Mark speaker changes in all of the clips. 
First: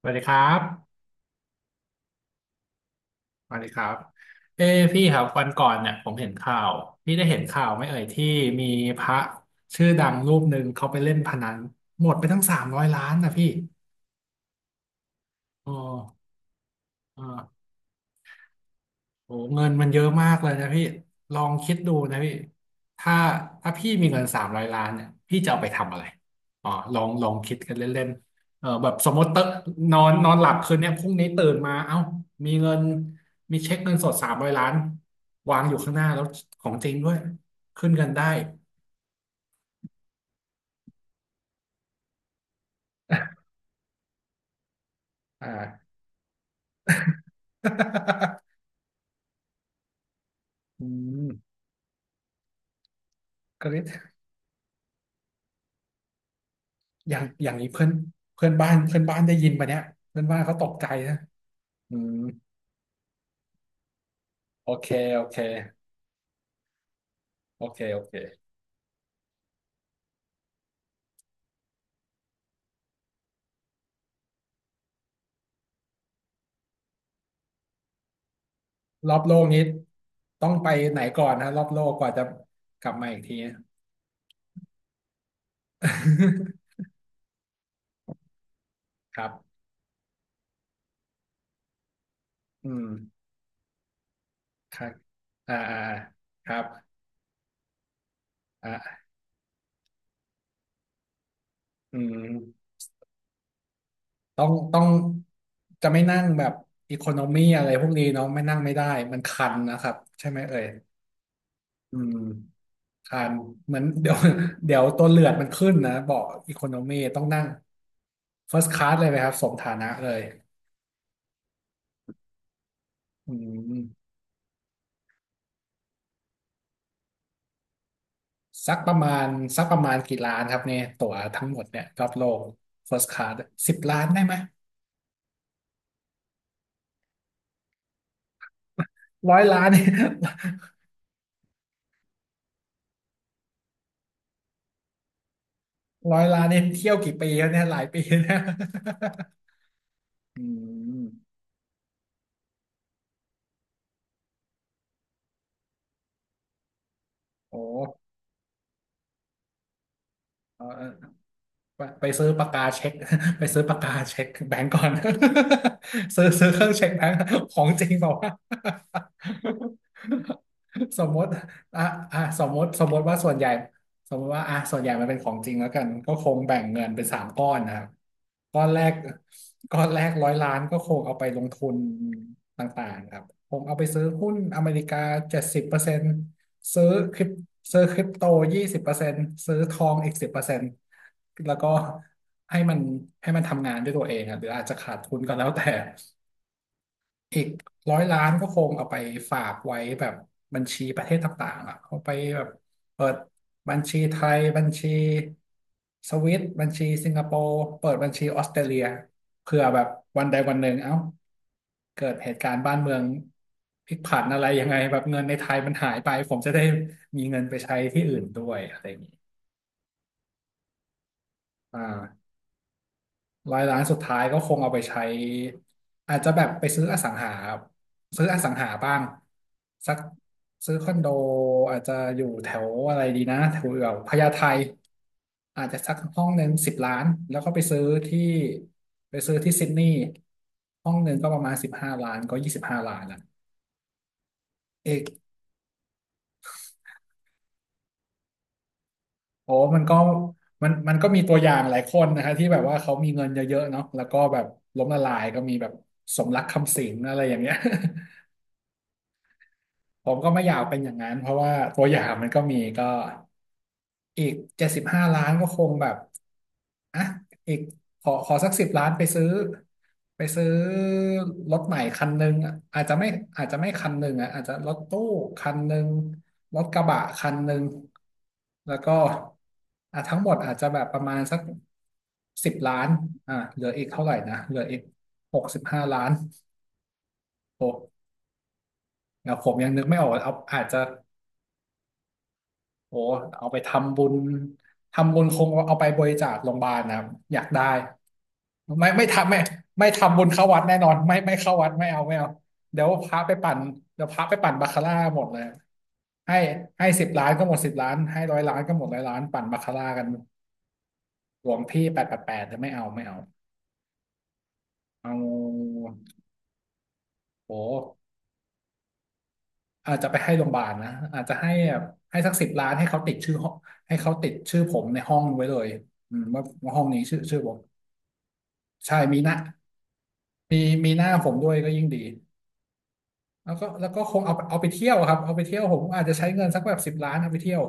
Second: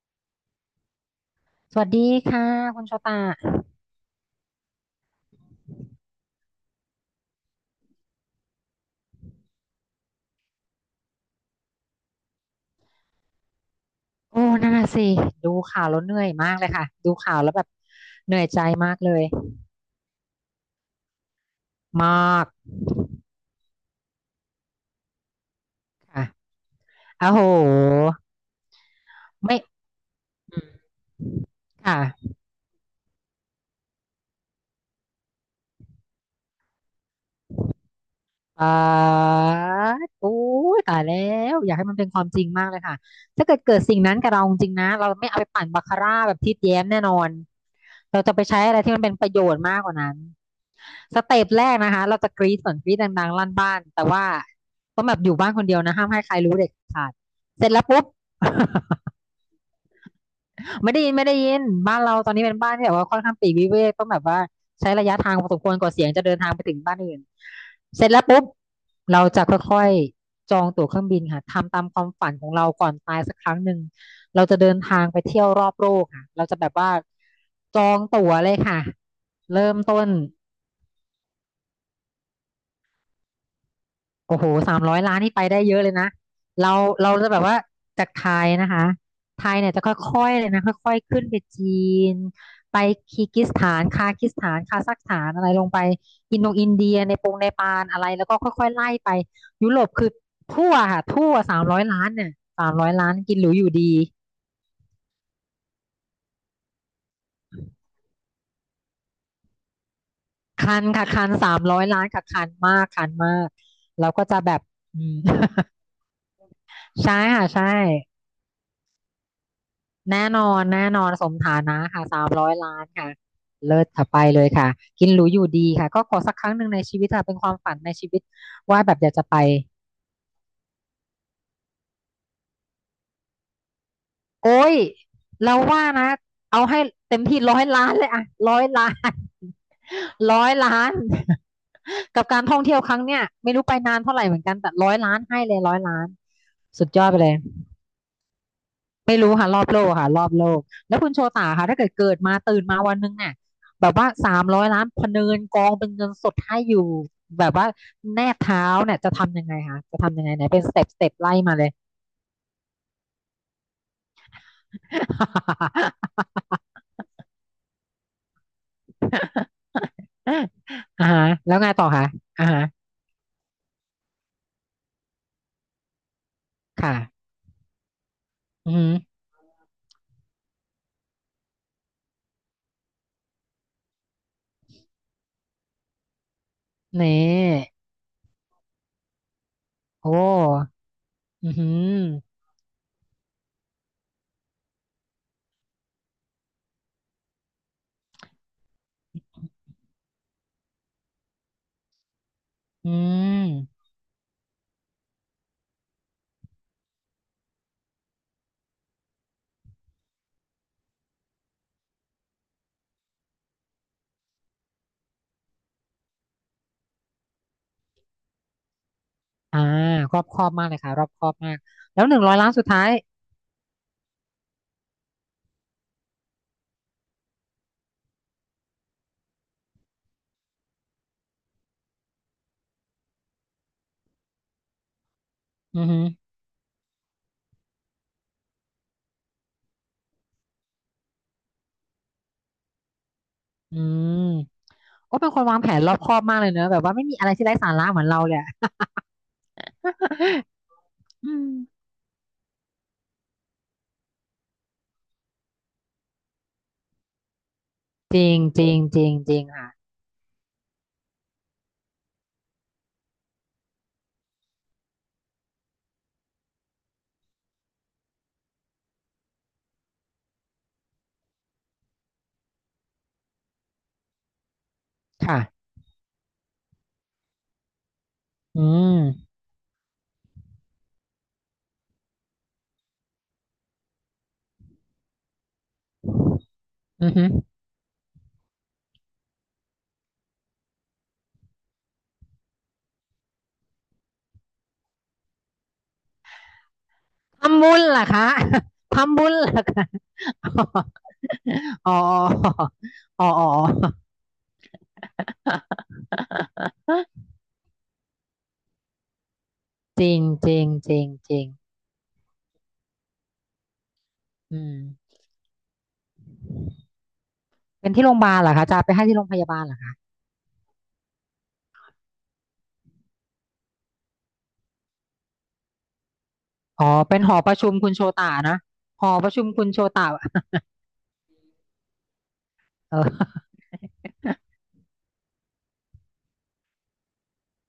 Speaker 1: สวัสดีครับ
Speaker 2: สวัสดีค่ะคุณโชตา
Speaker 1: สวัสดีครับเอ้พี่ครับวันก่อนเนี่ยผมเห็นข่าว พี่ได้เห็นข่าวไหม่เอ่ยที่มีพระชื่อดังรูปหนึ่งเขาไปเล่นพนันหมดไปทั้งสามร้อยล้านนะพี่
Speaker 2: โอ้นั่นน่ะสิดู
Speaker 1: อ๋อ
Speaker 2: ข่าวแล้วเหนื่อยมากเลยค่ะดู
Speaker 1: อ๋
Speaker 2: ข่าวแล้ว
Speaker 1: อ
Speaker 2: แบบเหนื่อยใจมากเลย
Speaker 1: โอ้เงินมันเยอะมากเลยนะพี่ลองคิดดู
Speaker 2: ม
Speaker 1: นะพี่
Speaker 2: าก
Speaker 1: ถ้าถ้าพี่มีเงินสามร้อยล้านเนี่ยพี่จะเอาไปทำอะไร
Speaker 2: ค่ะ
Speaker 1: อ๋อลองล
Speaker 2: อ้า
Speaker 1: อง
Speaker 2: โห
Speaker 1: คิดกันเล่นๆแบบสมมติ
Speaker 2: ไม่
Speaker 1: นอนนอนหลับ
Speaker 2: อืม
Speaker 1: คืนเนี้ยพรุ่งนี้ตื่นมาเอ้า
Speaker 2: ค่ะ
Speaker 1: มีเงินมีเช็คเงินสดสามร้อยล้านวางอยู่ข้างหน้าแล้วของจริงด้วยขึ้นเงินได้
Speaker 2: อ่าโอ้ยตายแล้วอยากให้มันเป็นความจริงมากเลยค่ะ ถ้าเกิดสิ่งนั้นกับเราจริงๆนะเราไม่เอาไป
Speaker 1: อ่า
Speaker 2: ปั่นบา คาร่าแบบทิดแย้มแน่นอนเราจะไปใช้อะไรที่มันเป็นประโยชน์มากกว่านั้น
Speaker 1: อื
Speaker 2: ส
Speaker 1: ม
Speaker 2: เต็ปแรกนะคะเราจะกรี๊ดก่อนกรี๊ดดังๆลั่น
Speaker 1: ก็
Speaker 2: บ้า
Speaker 1: เล
Speaker 2: นแต่ว่าต้องแบบอยู่บ้านคนเดียวนะห้ามให้ใครรู้เด็ดขา
Speaker 1: อ
Speaker 2: ด
Speaker 1: ย่างอย่าง
Speaker 2: เส
Speaker 1: นี้
Speaker 2: ร็จแล้
Speaker 1: เพื่
Speaker 2: ว
Speaker 1: อน
Speaker 2: ปุ๊บ
Speaker 1: เพื่อนบ้านได้ยินปะเนี่ยเพื่อนบ้านเขาตกใจ
Speaker 2: ไม่ได้ยิ
Speaker 1: นะ
Speaker 2: นไม่ได้ยิน
Speaker 1: อื
Speaker 2: บ้าน
Speaker 1: ม
Speaker 2: เราตอนนี้เป็นบ้านที่แบบว่าค่อนข้างปลีกวิเวกต้องแบบว่า
Speaker 1: โอเค
Speaker 2: ใช้ระยะ
Speaker 1: โอ
Speaker 2: ทาง
Speaker 1: เค
Speaker 2: พอสมควรกว่าเสียงจะเดินทางไปถึงบ้านอื่น
Speaker 1: โอเคโอ
Speaker 2: เสร็จ
Speaker 1: เค
Speaker 2: แล้วปุ๊บเราจะค่อยๆจองตั๋วเครื่องบินค่ะทำตามความฝันของเราก่อนตายสักครั้งหนึ่งเราจะเดินทางไปเที่ยวรอบโลกค่ะเราจะแบบว่าจองตั๋วเลยค่ะ
Speaker 1: รอบโลกนี้
Speaker 2: เริ่มต้น
Speaker 1: ต้องไปไหนก่อนนะรอบโลกกว่าจะกลับมาอีกที
Speaker 2: โอ้โห300 ล้านนี่ไปได้เยอะเลยนะ เรา เราจะแบบว่าจากไทยนะคะ
Speaker 1: ครั
Speaker 2: ไทย
Speaker 1: บ
Speaker 2: เนี่ยจะค่อยๆเลยนะค่อยๆขึ้นไปจีน
Speaker 1: อื
Speaker 2: ไป
Speaker 1: ม
Speaker 2: คีร์กซสถานคาซัคสถาน
Speaker 1: ค
Speaker 2: คา
Speaker 1: รับ
Speaker 2: ซัคสถานอะไร
Speaker 1: อ่า
Speaker 2: ลง
Speaker 1: อ่า
Speaker 2: ไป
Speaker 1: อ่า
Speaker 2: อิน
Speaker 1: ค
Speaker 2: โด
Speaker 1: รับ
Speaker 2: อินเดียในปงเนปาลอะไรแล้วก็ค่อยๆไล่
Speaker 1: อ่า
Speaker 2: ไปยุโรปคือทั่วค่ะทั่วสามร้อย
Speaker 1: อื
Speaker 2: ล้านเนี่ยสา
Speaker 1: ม
Speaker 2: มร้อยล้านกินหรูอยู่ดี
Speaker 1: ต้องจะไม่นั่งแบบอีโคโนมีอะไรพวกนี้เนาะไม่นั่งไม่ได้มันคันนะครับใช่ไหมเอ่ย
Speaker 2: คันค่ะคันสามร้อย
Speaker 1: อื
Speaker 2: ล้าน
Speaker 1: ม
Speaker 2: ค่ะคันมากคัน
Speaker 1: คัน
Speaker 2: มาก
Speaker 1: เหมือน
Speaker 2: เรา
Speaker 1: เดี๋ยว
Speaker 2: ก็จะแบบ
Speaker 1: เดี๋ยว
Speaker 2: อื
Speaker 1: ตัว
Speaker 2: ม
Speaker 1: เลือดมันขึ้ นนะเบาะอีโคโนมี
Speaker 2: ใช่
Speaker 1: ต้องนั่
Speaker 2: ค่ะ
Speaker 1: ง
Speaker 2: ใช่
Speaker 1: first class เลยไหมครับสมฐานะเลย
Speaker 2: แน่นอนแน่นอนสมฐานะค่ะสามร้อยล้านค่ะ
Speaker 1: อื
Speaker 2: เลิศค่ะ
Speaker 1: ม
Speaker 2: ไปเลยค่ะกินหรูอยู่ดีค่ะก็ขอสักครั้งหนึ่งในชีวิตค่ะเป็นความฝันในชีวิต
Speaker 1: สัก
Speaker 2: ว่า
Speaker 1: ป
Speaker 2: แบ
Speaker 1: ระ
Speaker 2: บอ
Speaker 1: มา
Speaker 2: ยากจะ
Speaker 1: ณ
Speaker 2: ไป
Speaker 1: สักประมาณกี่ล้านครับเนี่ยตั๋วทั้งหมดเนี่ยรอบโลก first class 10 ล้านได้ไหม
Speaker 2: โอ้ยเราว่านะเอาให้เต็มที่ร้อยล้านเลยอะร้อยล้าน
Speaker 1: 100 ล้านเนี่ย
Speaker 2: ร้อยล้าน กับการท่องเที่ยวครั้งเนี้ยไม่รู้ไปนานเท่าไหร่เหมือนกันแต่ร้อยล้านให้เลยร้อยล้าน
Speaker 1: 100 ล้านเนี่ย
Speaker 2: สุ
Speaker 1: เที่
Speaker 2: ด
Speaker 1: ยว
Speaker 2: ยอด
Speaker 1: กี่
Speaker 2: ไป
Speaker 1: ปี
Speaker 2: เลย
Speaker 1: แล้วเนี่ยหลายปีนะ
Speaker 2: ไม่รู้ค่ะรอบโลกค่ะรอบ
Speaker 1: อื
Speaker 2: โลกแล้
Speaker 1: ม
Speaker 2: วคุณโชตาค่ะถ้าเกิดมาตื่นมาวันหนึงเนี่ยแบบว่าสามร้อยล้านพะเนินกองเป็นเงินสดให้อยู่แบบ
Speaker 1: โอ้
Speaker 2: ว่าแนบเท้าเนี่ยจะทำยังไงคะจะทำยังไงไหนเป็
Speaker 1: เอ
Speaker 2: น
Speaker 1: อ
Speaker 2: สเต็ปไล่มาเลย
Speaker 1: ไปซื้อปากกาเช็ค ไปซื้อปากกาเช็คแบงก์ก่อน ซื้อเครื่องเช็คแบงก์ของจริงบอกว่าวะ ส
Speaker 2: อ่า
Speaker 1: มม
Speaker 2: ฮะ
Speaker 1: ติ
Speaker 2: แล้วไง
Speaker 1: อ่ะ
Speaker 2: ต่อคะ
Speaker 1: อ่ะส
Speaker 2: อ่า
Speaker 1: มม
Speaker 2: ฮะ
Speaker 1: ติสมมติว่าส่วนใหญ่สมมติว่าอ่ะส่วนใหญ่มันเป็นของจริงแล้วกันก็คงแบ่งเงิน
Speaker 2: ค่ะ
Speaker 1: เป็นสามก้อนนะครับก้อน
Speaker 2: อื
Speaker 1: แรก
Speaker 2: ม
Speaker 1: ก้อนแรกร้อยล้านก็คงเอาไปลงทุนต่างๆครับคงเอาไปซื้อหุ้นอเมริกา70% ซื้อ
Speaker 2: อนี
Speaker 1: คริป
Speaker 2: ่
Speaker 1: ซื้อคริปโต20%ซื้อทอง
Speaker 2: โอ้
Speaker 1: อีกสิบเปอร์เซ็นต์
Speaker 2: อื
Speaker 1: แล้
Speaker 2: อ
Speaker 1: วก็
Speaker 2: หือ
Speaker 1: ให้มันให้มันทำงานด้วยตัวเองอะหรืออาจจะขาดทุนก็แล้วแต่ อีก100 ล้านก็คงเอาไปฝากไว้แบบบัญชีประเทศต่างๆอ่ะเอาไปแบบ
Speaker 2: อื
Speaker 1: เปิดบัญ
Speaker 2: ม
Speaker 1: ชีไทยบัญชีสวิตบัญชีสิงคโปร์เปิดบัญชีออสเตรเลียเผื่อแบบวันใดวันหนึ่งเอ้าเกิดเหตุการณ์บ้านเมืองพลิกผันอะไรยังไงแบบเงินในไทยมันหายไปผมจะได้มีเงินไปใช้ที่อื่นด้วยอะไรอย่างนี้
Speaker 2: อ่ารอบคอบมากเลยค่ะรอบคอบมาก
Speaker 1: อ่
Speaker 2: แล้วหนึ่ง
Speaker 1: า
Speaker 2: ร้อยล้านสุดท้าย
Speaker 1: ร้อยล้านสุดท้ายก็คงเอาไปใช้อาจจะแบบไปซื้ออสังหาซื้ออสังหาบ้างสักซื้อคอนโดอาจจะอยู่แถวอะไรดีนะแถวพญาไทอาจจะ
Speaker 2: อือ
Speaker 1: สัก
Speaker 2: หือ
Speaker 1: ห้องหนึ่งสิบล้านแล้วก็ที่ไปซื้อที่ซิดนีย์ห้องหนึ่งก็ประมาณสิบห้าล้านก็25 ล้านละ
Speaker 2: อืม
Speaker 1: เอก
Speaker 2: โอ้เป็นคนวางแผนรอบคอบมากเลยเนอะแบบว่าไม่มีอะไรที่ไร้สาระเหมือนเราเลยอะ
Speaker 1: โอ้มันก็ มันก็มี
Speaker 2: อื
Speaker 1: ตัวอ
Speaker 2: ม
Speaker 1: ย่างหลายคนนะคะที่แบบว่าเขามีเงินเยอะๆเนาะแล้วก็แบบล้มละลายก็มีแบบสมรักคำสิงห์อะไรอย่างเงี้ย
Speaker 2: จริงจริงจริงจริงค่ะ
Speaker 1: ผมก็ไม่อยากเป็นอย่างนั้นเพราะว่าตัวอย่างมันก็มีก็อีก75 ล้านก็คงแบบอ่ะอีกขอสักสิบล้านไปซื้อรถใหม่คันหนึ่งอะอาจจะไม่คันหนึ่งอ่ะอาจจะรถตู้
Speaker 2: ค่ะ
Speaker 1: คันหนึ่งรถกระบะคันหนึ่ง
Speaker 2: อื
Speaker 1: แล้วก็
Speaker 2: ม
Speaker 1: อ่ะทั้งหมดอาจจะแบบประมาณสักสิบล้านอ่ะเหลืออีกเท่าไหร่นะเหลืออีก65 ล้าน
Speaker 2: อือฮึ
Speaker 1: โอ้แล้วผมยังนึกไม่ออกเอาอาจจะ โอ้เอาไปทำบุญคงเอาไปบริจาคโรงพยาบาลนะครับอยากได้
Speaker 2: ทำบุญเหรอคะ
Speaker 1: ไม่ ไม่
Speaker 2: ทำบุ
Speaker 1: ทำ
Speaker 2: ญ
Speaker 1: ไม่
Speaker 2: เหรอคะ
Speaker 1: ไม่ทำบุญเข้าวัดแน่นอนไม่เข้าวัด ไม่
Speaker 2: อ๋อ
Speaker 1: เอาไม่เอาเดี๋ยวพระ
Speaker 2: อ๋อ
Speaker 1: ไป
Speaker 2: อ๋อ
Speaker 1: ปั่นเดี๋ยวพระไปปั่นบาคาร่าหมดเลยให้ให้สิบล้านก็หมดสิบล้านให้ร้อยล้านก็หมดร้อยล้านปั่นบาคาร่ากั
Speaker 2: จ
Speaker 1: น
Speaker 2: ริงจริงจริงจริ
Speaker 1: หล
Speaker 2: ง
Speaker 1: วงพี่888จะไม่เอาไม่เอา
Speaker 2: อืม
Speaker 1: เอาโอ้
Speaker 2: เป็นที่โรงพยาบาลเหรอคะจะเอาไปให้ที่โรงพยาบาลเหรอคะ
Speaker 1: อาจจะไปให้โรงพยาบาลนะอาจจะให้แบบให้สักสิบล้านให้เขาติดชื่อห้องให้เขาติดชื่อผมในห้องไว้เลยอืมว่าห้อง
Speaker 2: อ๋อ
Speaker 1: นี้ชื่
Speaker 2: เป็
Speaker 1: อ
Speaker 2: นห
Speaker 1: ชื่
Speaker 2: อ
Speaker 1: อผ
Speaker 2: ประ
Speaker 1: ม
Speaker 2: ชุมคุณโชตานะ
Speaker 1: ใช่
Speaker 2: หอ
Speaker 1: มีห
Speaker 2: ประ
Speaker 1: น้า
Speaker 2: ชุมคุณโชตา
Speaker 1: มีมีหน้าผมด้วยก็ยิ่งดี
Speaker 2: เออ
Speaker 1: แล้วก็คงเอาไปเที่ยวครับเอาไปเที่ยวผมอาจจะใช้เงินสักแบบสิบล้านเอาไปเที่ยว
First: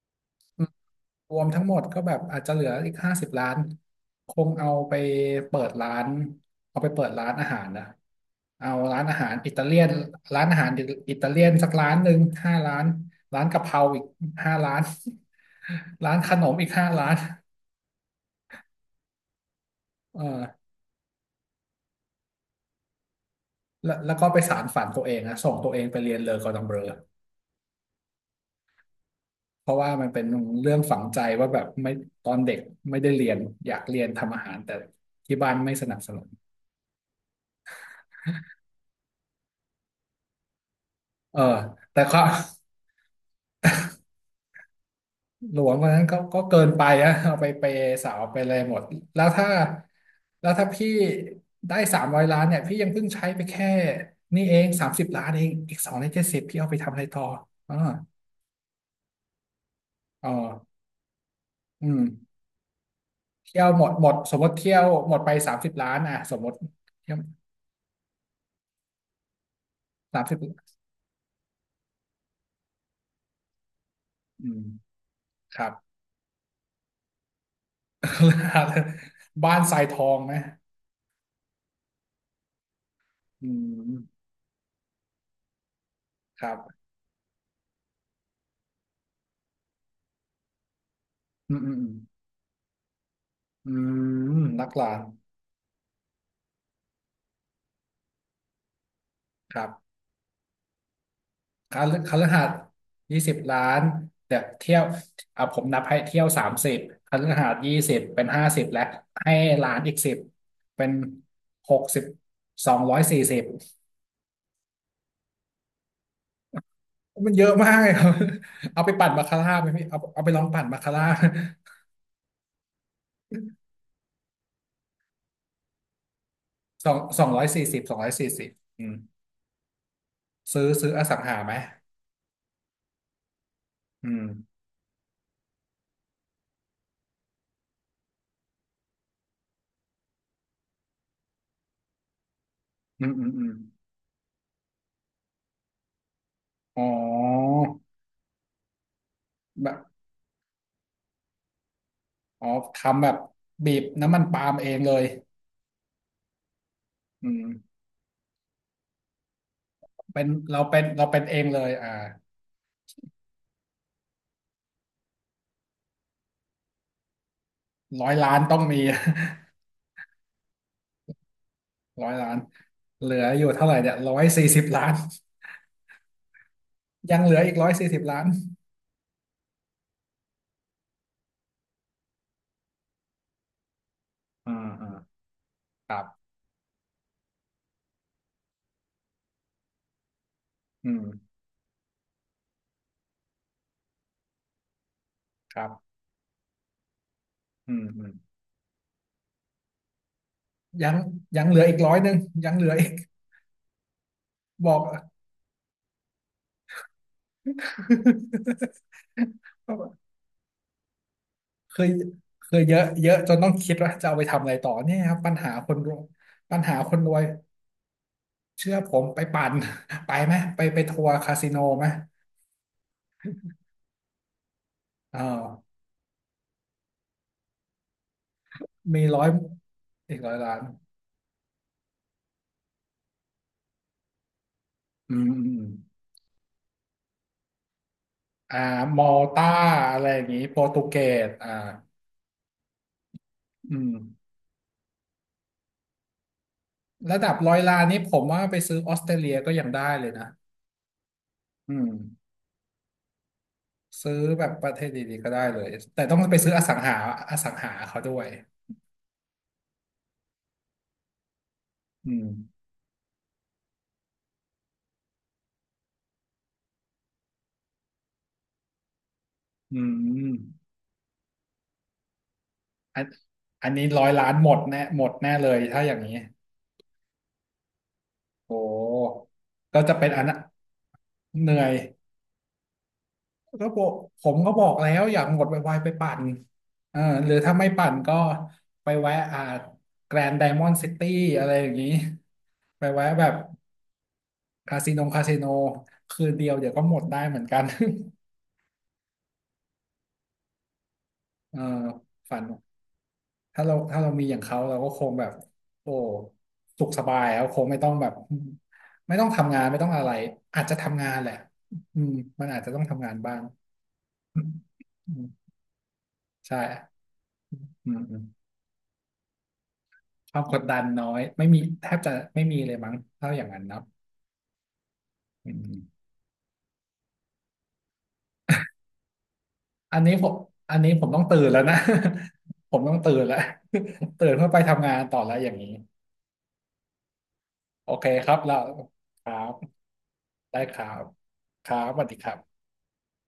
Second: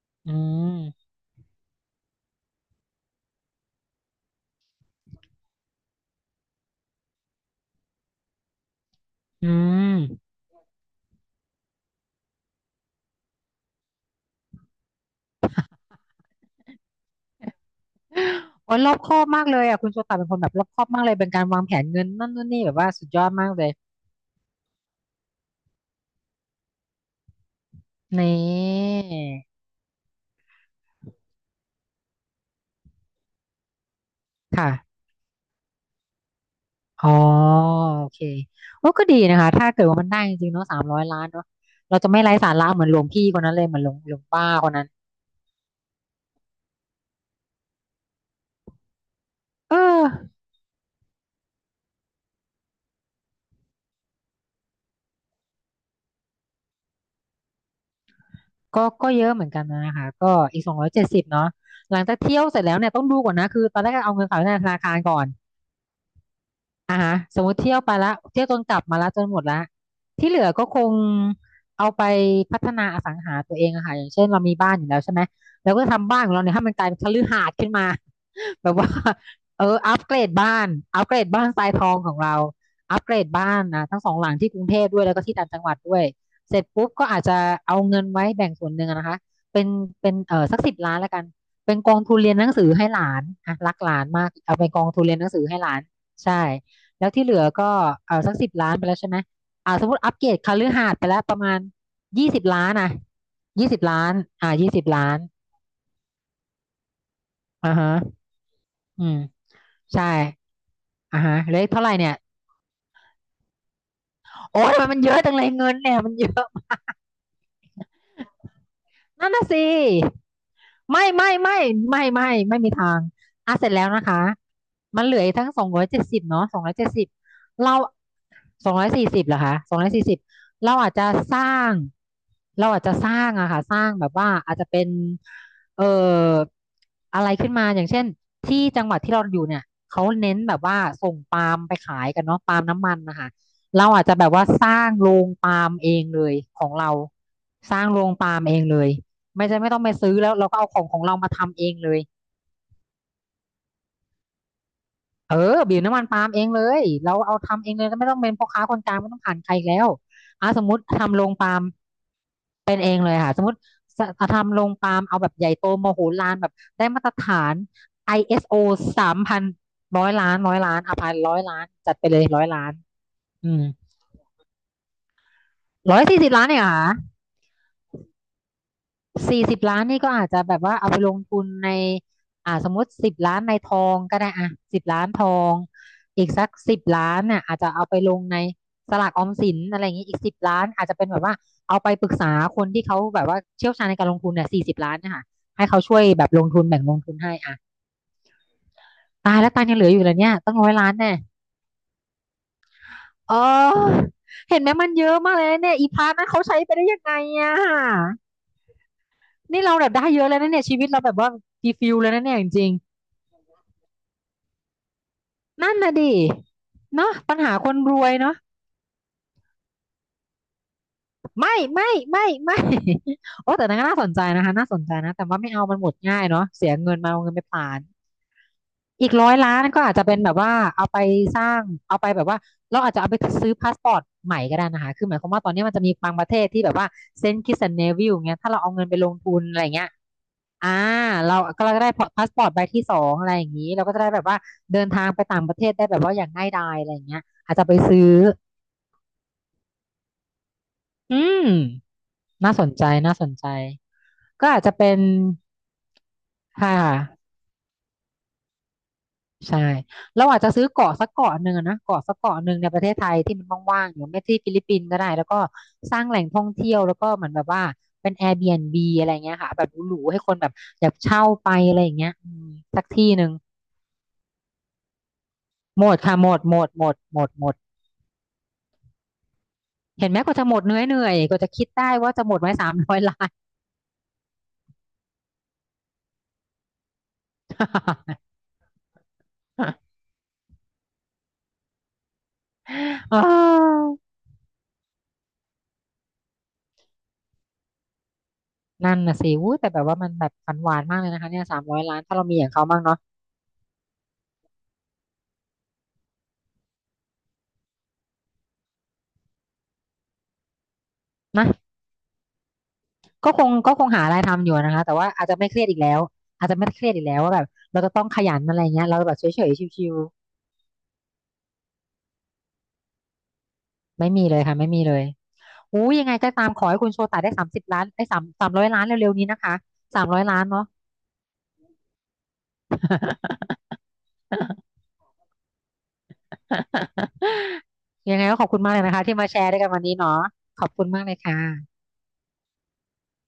Speaker 2: อืม
Speaker 1: รวมทั้งหมดก็แบบอาจจะเหลืออีก50 ล้านคงเปิดร้านเอาไปเปิดร้านอาหารนะเอาร้านอาหาร
Speaker 2: อื
Speaker 1: อิตาเลียน
Speaker 2: ม
Speaker 1: ร้านอาหารอิตาเลียนสักร้านหนึ่งห้าร้านร้านกะเพราอีกห้าร้าน ร้านขนมอีก5 ร้าน
Speaker 2: โอ้ยรอบคอบมากเลยอ่ะคุณโชตะ
Speaker 1: เอ
Speaker 2: เป็นคนแบบร
Speaker 1: อ
Speaker 2: อบคอบมากเลยเป็นการวางแผนเงินนั่นนู่นนี่แบบว่าสุดยอดมากเลย
Speaker 1: แล้วก็ไปสานฝันตัวเองนะส่งตัวเองไปเรียนเลอกอร์ดองเบลอ
Speaker 2: นี่
Speaker 1: เพราะว่ามันเป็นเรื่องฝังใจว่าแบบไม่ตอนเด็กไม่ได้เรียนอยากเรียนทำอาหาร
Speaker 2: ค่ะ
Speaker 1: แต่ที่บ้านไม่สนับสนุน
Speaker 2: อ๋อโอเคโอ้ก็ดีนะคะถ้าเกิดว่ามันได้จริงๆเนาะสามร้อยล้าน
Speaker 1: เออ
Speaker 2: เนาะเรา
Speaker 1: แต่
Speaker 2: จะ
Speaker 1: ก็
Speaker 2: ไม่ ไร้สาระเหมือนหลวงพี่คนนั้นเลยเหมือนหลวงป้าคนนั้น
Speaker 1: หลวงคนนั้นก็เกินไปนะเอาไปเปย์สาวไปเลยหมดแล้วถ้า
Speaker 2: เออ
Speaker 1: แล้วถ้าพี่ได้300 ล้านเนี่ยพี่ยังเพิ่งใช้ไปแค่นี่เองสามสิบล้านเองอีกสองใน70พี่เอาไปทำอะไรต่ออ่า
Speaker 2: ก็ก็เยอะเหมือนกันนะคะ
Speaker 1: อ๋อ
Speaker 2: ก็อีก270เนาะ
Speaker 1: อื
Speaker 2: หลั
Speaker 1: ม
Speaker 2: งจากเที่ยวเสร็จแล้วเนี่ยต้องดูก่อนนะ
Speaker 1: เที่
Speaker 2: คื
Speaker 1: ย
Speaker 2: อ
Speaker 1: ว
Speaker 2: ตอ
Speaker 1: หม
Speaker 2: นแร
Speaker 1: ด
Speaker 2: กก็
Speaker 1: หม
Speaker 2: เอา
Speaker 1: ด
Speaker 2: เงิน
Speaker 1: ส
Speaker 2: ฝา
Speaker 1: ม
Speaker 2: ก
Speaker 1: ม
Speaker 2: ไว้
Speaker 1: ติ
Speaker 2: ในธ
Speaker 1: เที่ย
Speaker 2: นา
Speaker 1: ว
Speaker 2: คาร
Speaker 1: หม
Speaker 2: ก่
Speaker 1: ด
Speaker 2: อน
Speaker 1: ไปสามสิบล้านอ่ะสมมติ
Speaker 2: อ่า
Speaker 1: เที่
Speaker 2: ฮะ
Speaker 1: ยว
Speaker 2: สมมติเที่ยวไปละเที่ยวจนกลับมาละจนหมดละ
Speaker 1: สาม
Speaker 2: ที่
Speaker 1: สิ
Speaker 2: เห
Speaker 1: บ
Speaker 2: ลือก็คงเอาไปพัฒนาอสังหาตัวเองอะค่ะอย่างเช่นเรา
Speaker 1: อื
Speaker 2: มี
Speaker 1: ม
Speaker 2: บ้านอยู่แล้วใช่ไหม
Speaker 1: ครั
Speaker 2: เรา
Speaker 1: บ
Speaker 2: ก็ทำบ้านของเราเนี่ยให้มันกลายเป็นคฤหาสน์ขึ้นมา แบบว่า
Speaker 1: บ้าน
Speaker 2: เออ
Speaker 1: ทรายท
Speaker 2: อัป
Speaker 1: อ
Speaker 2: เกร
Speaker 1: ง
Speaker 2: ด
Speaker 1: ไหม
Speaker 2: บ้านอัปเกรดบ้านทรายทองของเราอัปเกรดบ้า
Speaker 1: อื
Speaker 2: นนะทั้งสอง
Speaker 1: ม
Speaker 2: หลังที่กรุงเทพด้วยแล้วก็ที่ต่างจังหวัดด้วย
Speaker 1: ครั
Speaker 2: เสร็จ
Speaker 1: บ
Speaker 2: ปุ๊บก็อาจจะเอาเงินไว้แบ่งส่วนหนึ่งอะนะคะเป็นเป็นเออสักสิบล้านแล้วกัน
Speaker 1: อืมอื
Speaker 2: เป็
Speaker 1: ม
Speaker 2: น
Speaker 1: อื
Speaker 2: ก
Speaker 1: ม
Speaker 2: องทุนเรียนหนังสือให้หลานอ่ะ
Speaker 1: อื
Speaker 2: รักหลานมา
Speaker 1: ม
Speaker 2: กเอา
Speaker 1: นั
Speaker 2: ไป
Speaker 1: ก
Speaker 2: ก
Speaker 1: ห
Speaker 2: อ
Speaker 1: ลา
Speaker 2: ง
Speaker 1: น
Speaker 2: ทุนเรียนหนังสือให้หลานใช่ แล้วที่เหลือก็เออสักสิบล้านไปแล้วใช่ไหม
Speaker 1: ครั
Speaker 2: อ่าสม
Speaker 1: บ
Speaker 2: มติอัปเกรดคฤหาสน์ไปแล้วประมาณ
Speaker 1: คฤคฤ
Speaker 2: ยี่สิ
Speaker 1: หา
Speaker 2: บ
Speaker 1: สน์
Speaker 2: ล้านอ่ะ
Speaker 1: ยี่สิบล้า
Speaker 2: ยี่สิ
Speaker 1: น
Speaker 2: บล้าน
Speaker 1: เดี๋ยว
Speaker 2: อ่ายี่
Speaker 1: เที่ย
Speaker 2: สิ
Speaker 1: ว
Speaker 2: บล้าน
Speaker 1: อ่ะผมนับให้เที่ยวสามสิบคฤหาสน์
Speaker 2: อ่า
Speaker 1: ยี่
Speaker 2: ฮะ
Speaker 1: สิบเป็นห้าสิบแล้ว
Speaker 2: อืม
Speaker 1: ให้ล้านอีก
Speaker 2: ใช่
Speaker 1: สิบเป็น
Speaker 2: อ่าฮะเหลข
Speaker 1: ห
Speaker 2: เท่า
Speaker 1: ก
Speaker 2: ไหร่
Speaker 1: สิบ
Speaker 2: เนี่ย
Speaker 1: สองร้อยสี่สิบ
Speaker 2: โอ้ยทำไมมันเยอะจังเลยเงินเนี่ยมันเยอะ
Speaker 1: มันเยอะมากเลยครับ เอาไปปั่นบา
Speaker 2: นั่น
Speaker 1: คา
Speaker 2: น่ะ
Speaker 1: ร่า
Speaker 2: สิ
Speaker 1: ไหมพี่เอาไปลองปั่นบาคาร่า
Speaker 2: ไม่ไม่ไม่ไม่ไม่ไม่มีทางอ่ะเสร็จแล้วนะคะมันเหลืออีกทั้งสองร้อยเจ็ดสิบเนาะสองร้อย
Speaker 1: ส
Speaker 2: เจ็ด
Speaker 1: อง
Speaker 2: สิบ
Speaker 1: สองร้อยสี่
Speaker 2: เรา
Speaker 1: สิบสองร้อยสี่สิบ
Speaker 2: สอง
Speaker 1: อื
Speaker 2: ร้อย
Speaker 1: ม
Speaker 2: สี่สิบเหรอคะสองร้อยสี่สิบ
Speaker 1: ซื้อ
Speaker 2: เรา
Speaker 1: ซื้
Speaker 2: อา
Speaker 1: อ
Speaker 2: จ
Speaker 1: อ
Speaker 2: จะ
Speaker 1: สัง
Speaker 2: ส
Speaker 1: หา
Speaker 2: ร้า
Speaker 1: ไหม
Speaker 2: งเราอาจจะสร้างอะค่ะสร้างแบ
Speaker 1: อื
Speaker 2: บ
Speaker 1: ม
Speaker 2: ว่าอาจจะเป็นเอ่ออะไรขึ้นมาอย่างเช่นที่จังหวัดที่เราอยู่เนี่ยเขาเน้นแบบว่าส่งปาล์มไปขายกันเนาะปาล์มน้ำมัน
Speaker 1: อืม
Speaker 2: นะ
Speaker 1: อื
Speaker 2: คะ
Speaker 1: มอืม
Speaker 2: เราอาจจะแบบว่าสร้างโรงปาล์มเองเลยของ
Speaker 1: อ๋
Speaker 2: เรา
Speaker 1: อ
Speaker 2: สร้างโรงปาล์มเองเลย ไม่ใช่ไม่
Speaker 1: แบ
Speaker 2: ต้
Speaker 1: บ
Speaker 2: องไปซื้อแล้วเราก็เอาของเรามาทำเองเลย
Speaker 1: อ๋อทำแบบบีบน้ำมันปาล์มเองเลย
Speaker 2: เออบีบน้ำมันปาล์มเองเลยเรา
Speaker 1: อื
Speaker 2: เอาทำเอ
Speaker 1: ม
Speaker 2: งเลยไม่ต้องเป็นพ่อค้าคนกลางไม่ต้องผ่านใครอีกแล้ว
Speaker 1: เป็น
Speaker 2: อ่ะ
Speaker 1: เรา
Speaker 2: สมม
Speaker 1: เป็
Speaker 2: ติ
Speaker 1: นเรา
Speaker 2: ทำ
Speaker 1: เป็น
Speaker 2: โรง
Speaker 1: เอง
Speaker 2: ปา
Speaker 1: เล
Speaker 2: ล์ม
Speaker 1: ยอ่า
Speaker 2: เป็นเองเลยค่ะสมมติสทำโรงปาล์มเอาแบบใหญ่โตมโหฬารแบบได้มาตรฐาน
Speaker 1: ร้อยล้าน
Speaker 2: ISO
Speaker 1: ต้
Speaker 2: ส
Speaker 1: องมี
Speaker 2: โอ3000ร้อยล้านร้อยล้านอ่ะพันร้อยล้านจัด ไป
Speaker 1: ร้อย
Speaker 2: เลย
Speaker 1: ล้าน
Speaker 2: ร้อยล้าน
Speaker 1: เหลืออ
Speaker 2: อื
Speaker 1: ยู่
Speaker 2: ม
Speaker 1: เท่าไหร่เนี่ยร้อยสี่สิบล้าน
Speaker 2: 140 ล้านเนี่ยเหรอค่ะ
Speaker 1: ยังเหลืออีกร้อยสี่สิบล้าน
Speaker 2: สี่สิบล้านนี่ก็อาจจะแบบว่าเอาไปลงทุนในอ่าสมมติสิบล้านในทองก็ได้อ่ะ
Speaker 1: อ่า
Speaker 2: สิบ
Speaker 1: อ่า
Speaker 2: ล้านทอง
Speaker 1: ครับ
Speaker 2: อีกสักสิบล้านน่ะอาจจะเอาไปลงในสลากออมสินอะไรอย่างนี้อีกสิบล้านอาจ
Speaker 1: อื
Speaker 2: จะ
Speaker 1: ม
Speaker 2: เป็นแบบว่าเอาไปปรึกษาคนที่เขาแบบว่าเชี่ยวชาญในการลงทุนเนี่ยสี่สิบล้านเนะคะ
Speaker 1: ครั
Speaker 2: ให้เขา
Speaker 1: บ
Speaker 2: ช่วยแบบลงทุนแบ่งลงทุนให้อ่ะ
Speaker 1: อืมอืม
Speaker 2: ตายแล้วตังค์ยังเหลืออยู่เลยเนี่ยตั้งร้อยล้า
Speaker 1: ยั
Speaker 2: น
Speaker 1: ง
Speaker 2: แน่
Speaker 1: ยังเหลืออีก100ยังเหลืออีก
Speaker 2: เออเห็น
Speaker 1: บ
Speaker 2: ไหม
Speaker 1: อก
Speaker 2: มันเยอะมากเลยนะเนี่ยอีพาร์ทนั้นเขาใช้ไปได้ยังไงอ่ะนี่เราแบ บได้เยอะแล้วนะเนี่ยชีวิตเราแบบว่าดี
Speaker 1: เคย
Speaker 2: ฟิลเลยนะเนี่ยจ
Speaker 1: เคย
Speaker 2: ริง
Speaker 1: เยอะเยอะจนต้องคิดว่าจะเอาไปทำอะไรต่อเนี่ยครับปัญหาค
Speaker 2: นั่
Speaker 1: น
Speaker 2: น
Speaker 1: ร
Speaker 2: น่ะ
Speaker 1: วย
Speaker 2: ดิ
Speaker 1: ปัญหาคนร
Speaker 2: เนาะ
Speaker 1: วย
Speaker 2: ปัญหาคนรวยเนาะ
Speaker 1: เชื่อผมไปปั่น ไปไหมไปทัวร์คาสิ
Speaker 2: ไม่
Speaker 1: โนไหม
Speaker 2: ไม่ไม่ไม่ โอ้แต่นั้นก็น่าสนใจนะคะน่าสนใจนะ
Speaker 1: อ่า
Speaker 2: แต่ว่า
Speaker 1: ว
Speaker 2: ไม่เอามันหมดง่ายเนาะเสียเงินมาเอาเงินไปผลาน
Speaker 1: มี
Speaker 2: อีก
Speaker 1: ร้อย
Speaker 2: ร้อยล้านก็อาจจะ
Speaker 1: อี
Speaker 2: เป็น
Speaker 1: ก
Speaker 2: แบ
Speaker 1: ร้อย
Speaker 2: บว่า
Speaker 1: ล้าน
Speaker 2: เอาไปสร้างเอาไปแบบว่าเราอาจจะเอาไปซื้อพาสปอร์ตใหม่ก็ได้นะคะคือห
Speaker 1: อื
Speaker 2: มายค
Speaker 1: ม
Speaker 2: วามว่าตอ
Speaker 1: อื
Speaker 2: น
Speaker 1: ม
Speaker 2: นี้มันจะมี
Speaker 1: อ
Speaker 2: บางประเทศที่แบบว่าเซนต์คิตส์แอนด์เนวิลเงี้ยถ้า
Speaker 1: ่า
Speaker 2: เราเอาเงินไป
Speaker 1: มอ
Speaker 2: ลง
Speaker 1: ล
Speaker 2: ทุน
Speaker 1: ต้า
Speaker 2: อะไรเงี้ย
Speaker 1: อะไรอย่างนี้โปร
Speaker 2: อ่า
Speaker 1: ตุเกส
Speaker 2: เรา
Speaker 1: อ่า
Speaker 2: ก็เราก็ได้พาสปอร์ตใบที่ 2อะไรอย่างนี้
Speaker 1: อื
Speaker 2: เรา
Speaker 1: ม
Speaker 2: ก็จะได้แบบว่าเดินทางไปต่างประเทศได้แบบว่าอย่างง่ายดายอะไรอย่างเงี้
Speaker 1: ระ
Speaker 2: ย
Speaker 1: ดับร้
Speaker 2: อา
Speaker 1: อ
Speaker 2: จ
Speaker 1: ย
Speaker 2: จะไป
Speaker 1: ล้านนี้
Speaker 2: ซื้อ
Speaker 1: ผมว่าไปซื้อออสเตรเลียก็ยังได้เลยนะ
Speaker 2: อืม
Speaker 1: อืม
Speaker 2: น่าสนใจน่าสนใจ
Speaker 1: ซื้อแบ
Speaker 2: ก็
Speaker 1: บ
Speaker 2: อาจ
Speaker 1: ป
Speaker 2: จะ
Speaker 1: ระเท
Speaker 2: เป็
Speaker 1: ศ
Speaker 2: น
Speaker 1: ดีๆก็ได้เลยแต่ต้องไปซื้ออ
Speaker 2: ค่ะ
Speaker 1: สังหาอสังหาเขาด้วย
Speaker 2: ใช่เราอาจจะซื้อเกาะสักเกาะหนึ่งอะนะเกาะ
Speaker 1: อื
Speaker 2: สัก
Speaker 1: ม
Speaker 2: เกาะหนึ่งในประเทศไทยที่มันว่างๆหรือไม่ที่ฟิลิปปินส์ก็ได้แล้วก็สร้างแหล่งท่องเที่ยวแล้วก็เหมือนแบบว่าเป็น Airbnb อะไรเงี้ยค่ะแบบ
Speaker 1: อื
Speaker 2: หรูๆให้คนแบบ
Speaker 1: ม
Speaker 2: อยากเช่าไปอะไรอย่างเงี้ยอืมสัก
Speaker 1: อัน
Speaker 2: ที่หนึ่ง
Speaker 1: อันนี้ร้อยล้านหมดแน่หมดแน่เลยถ้า
Speaker 2: หม
Speaker 1: อย่า
Speaker 2: ด
Speaker 1: งนี้
Speaker 2: ค่ะหมดหมดหมดหมดหมด
Speaker 1: โอ้ก็จะเป็
Speaker 2: เห็
Speaker 1: น
Speaker 2: นไหม
Speaker 1: อัน
Speaker 2: ก
Speaker 1: น่ะ
Speaker 2: ว่าจะหมดเหนื่อยเหนื่อยกว่า
Speaker 1: เห
Speaker 2: จะ
Speaker 1: นื่อ
Speaker 2: คิด
Speaker 1: ย
Speaker 2: ได้ว่าจะหมดไว้สามร้อยล้าน
Speaker 1: ก็บอกผมก็บอกแล้วอยากหมดไวๆไปปั่นเออหรือถ้าไม่ปั่นก็ไปแวะอ่า แกรนด์ไดมอนด์ซิตี้อะไรอย่างนี้ไปแวะ
Speaker 2: อ้า
Speaker 1: แบบ
Speaker 2: ว
Speaker 1: คาสิโนคาสิโนคืนเดียวเดี๋ยวก็หมดได้เหมือนกัน
Speaker 2: นั่นน่ะสิวู้แต่แบบว่ามันแบบฝันหวานมากเลยนะคะเนี่ย
Speaker 1: เอ
Speaker 2: สา
Speaker 1: อ
Speaker 2: มร้อยล้านถ้าเรามี
Speaker 1: ฝัน
Speaker 2: อย่างเขาบ้างเนาะ
Speaker 1: ถ้าเรามีอย่างเขาเราก็คงแบบโอ้สุขสบายแล้วคงไม่ต้องแบบไม่ต้องทำงานไม่ต้องอะไรอาจจะทำงานแหละ
Speaker 2: นะ
Speaker 1: อืมมันอาจจะต้องทำงาน
Speaker 2: ก็
Speaker 1: บ้า
Speaker 2: ค
Speaker 1: ง
Speaker 2: งก็คงหาอะไรทำอยู่นะคะแต่ ว่า
Speaker 1: อืม
Speaker 2: อาจจะไม่เครียดอีกแล้วอาจ
Speaker 1: ใช
Speaker 2: จะไม่เครียด
Speaker 1: ่
Speaker 2: อีกแล้วว่าแบบเรา
Speaker 1: อื
Speaker 2: จะต้องขยัน
Speaker 1: ม
Speaker 2: อะไรเงี้ยเราแบบเฉยๆชิว
Speaker 1: ความกดดันน้อยไม่มีแทบจะไม่มีเลยมั้งถ้าอย่างนั้นเนาะ
Speaker 2: ๆไม่มีเลยค่ะไม่มีเลย
Speaker 1: อื
Speaker 2: อู้ยั
Speaker 1: ม
Speaker 2: งไงก็ตามขอให้คุณโชตาได้30 ล้านได้สามสามร้อยล้านเร็วๆนี้นะคะ
Speaker 1: อัน
Speaker 2: สาม
Speaker 1: นี้
Speaker 2: ร้อย
Speaker 1: ผม
Speaker 2: ล้านเนาะ
Speaker 1: อันนี้ผมต้องตื่นแล้วนะ ผมต้องตื่นแล้ว ตื่นเพื่อไปทำงานต่อแล้วอย่างนี้โอเค
Speaker 2: ยังไง
Speaker 1: ครั
Speaker 2: ก็
Speaker 1: บ
Speaker 2: ขอบ
Speaker 1: เรา
Speaker 2: คุณมากเลยนะคะที่
Speaker 1: ค
Speaker 2: มา
Speaker 1: รั
Speaker 2: แชร์
Speaker 1: บ
Speaker 2: ด้วยกันวันนี้เนาะ
Speaker 1: ได้
Speaker 2: ขอบ
Speaker 1: ค
Speaker 2: คุ
Speaker 1: รั
Speaker 2: ณมา
Speaker 1: บ
Speaker 2: กเลยค
Speaker 1: ครั
Speaker 2: ่ะ
Speaker 1: บสวัสดีครับ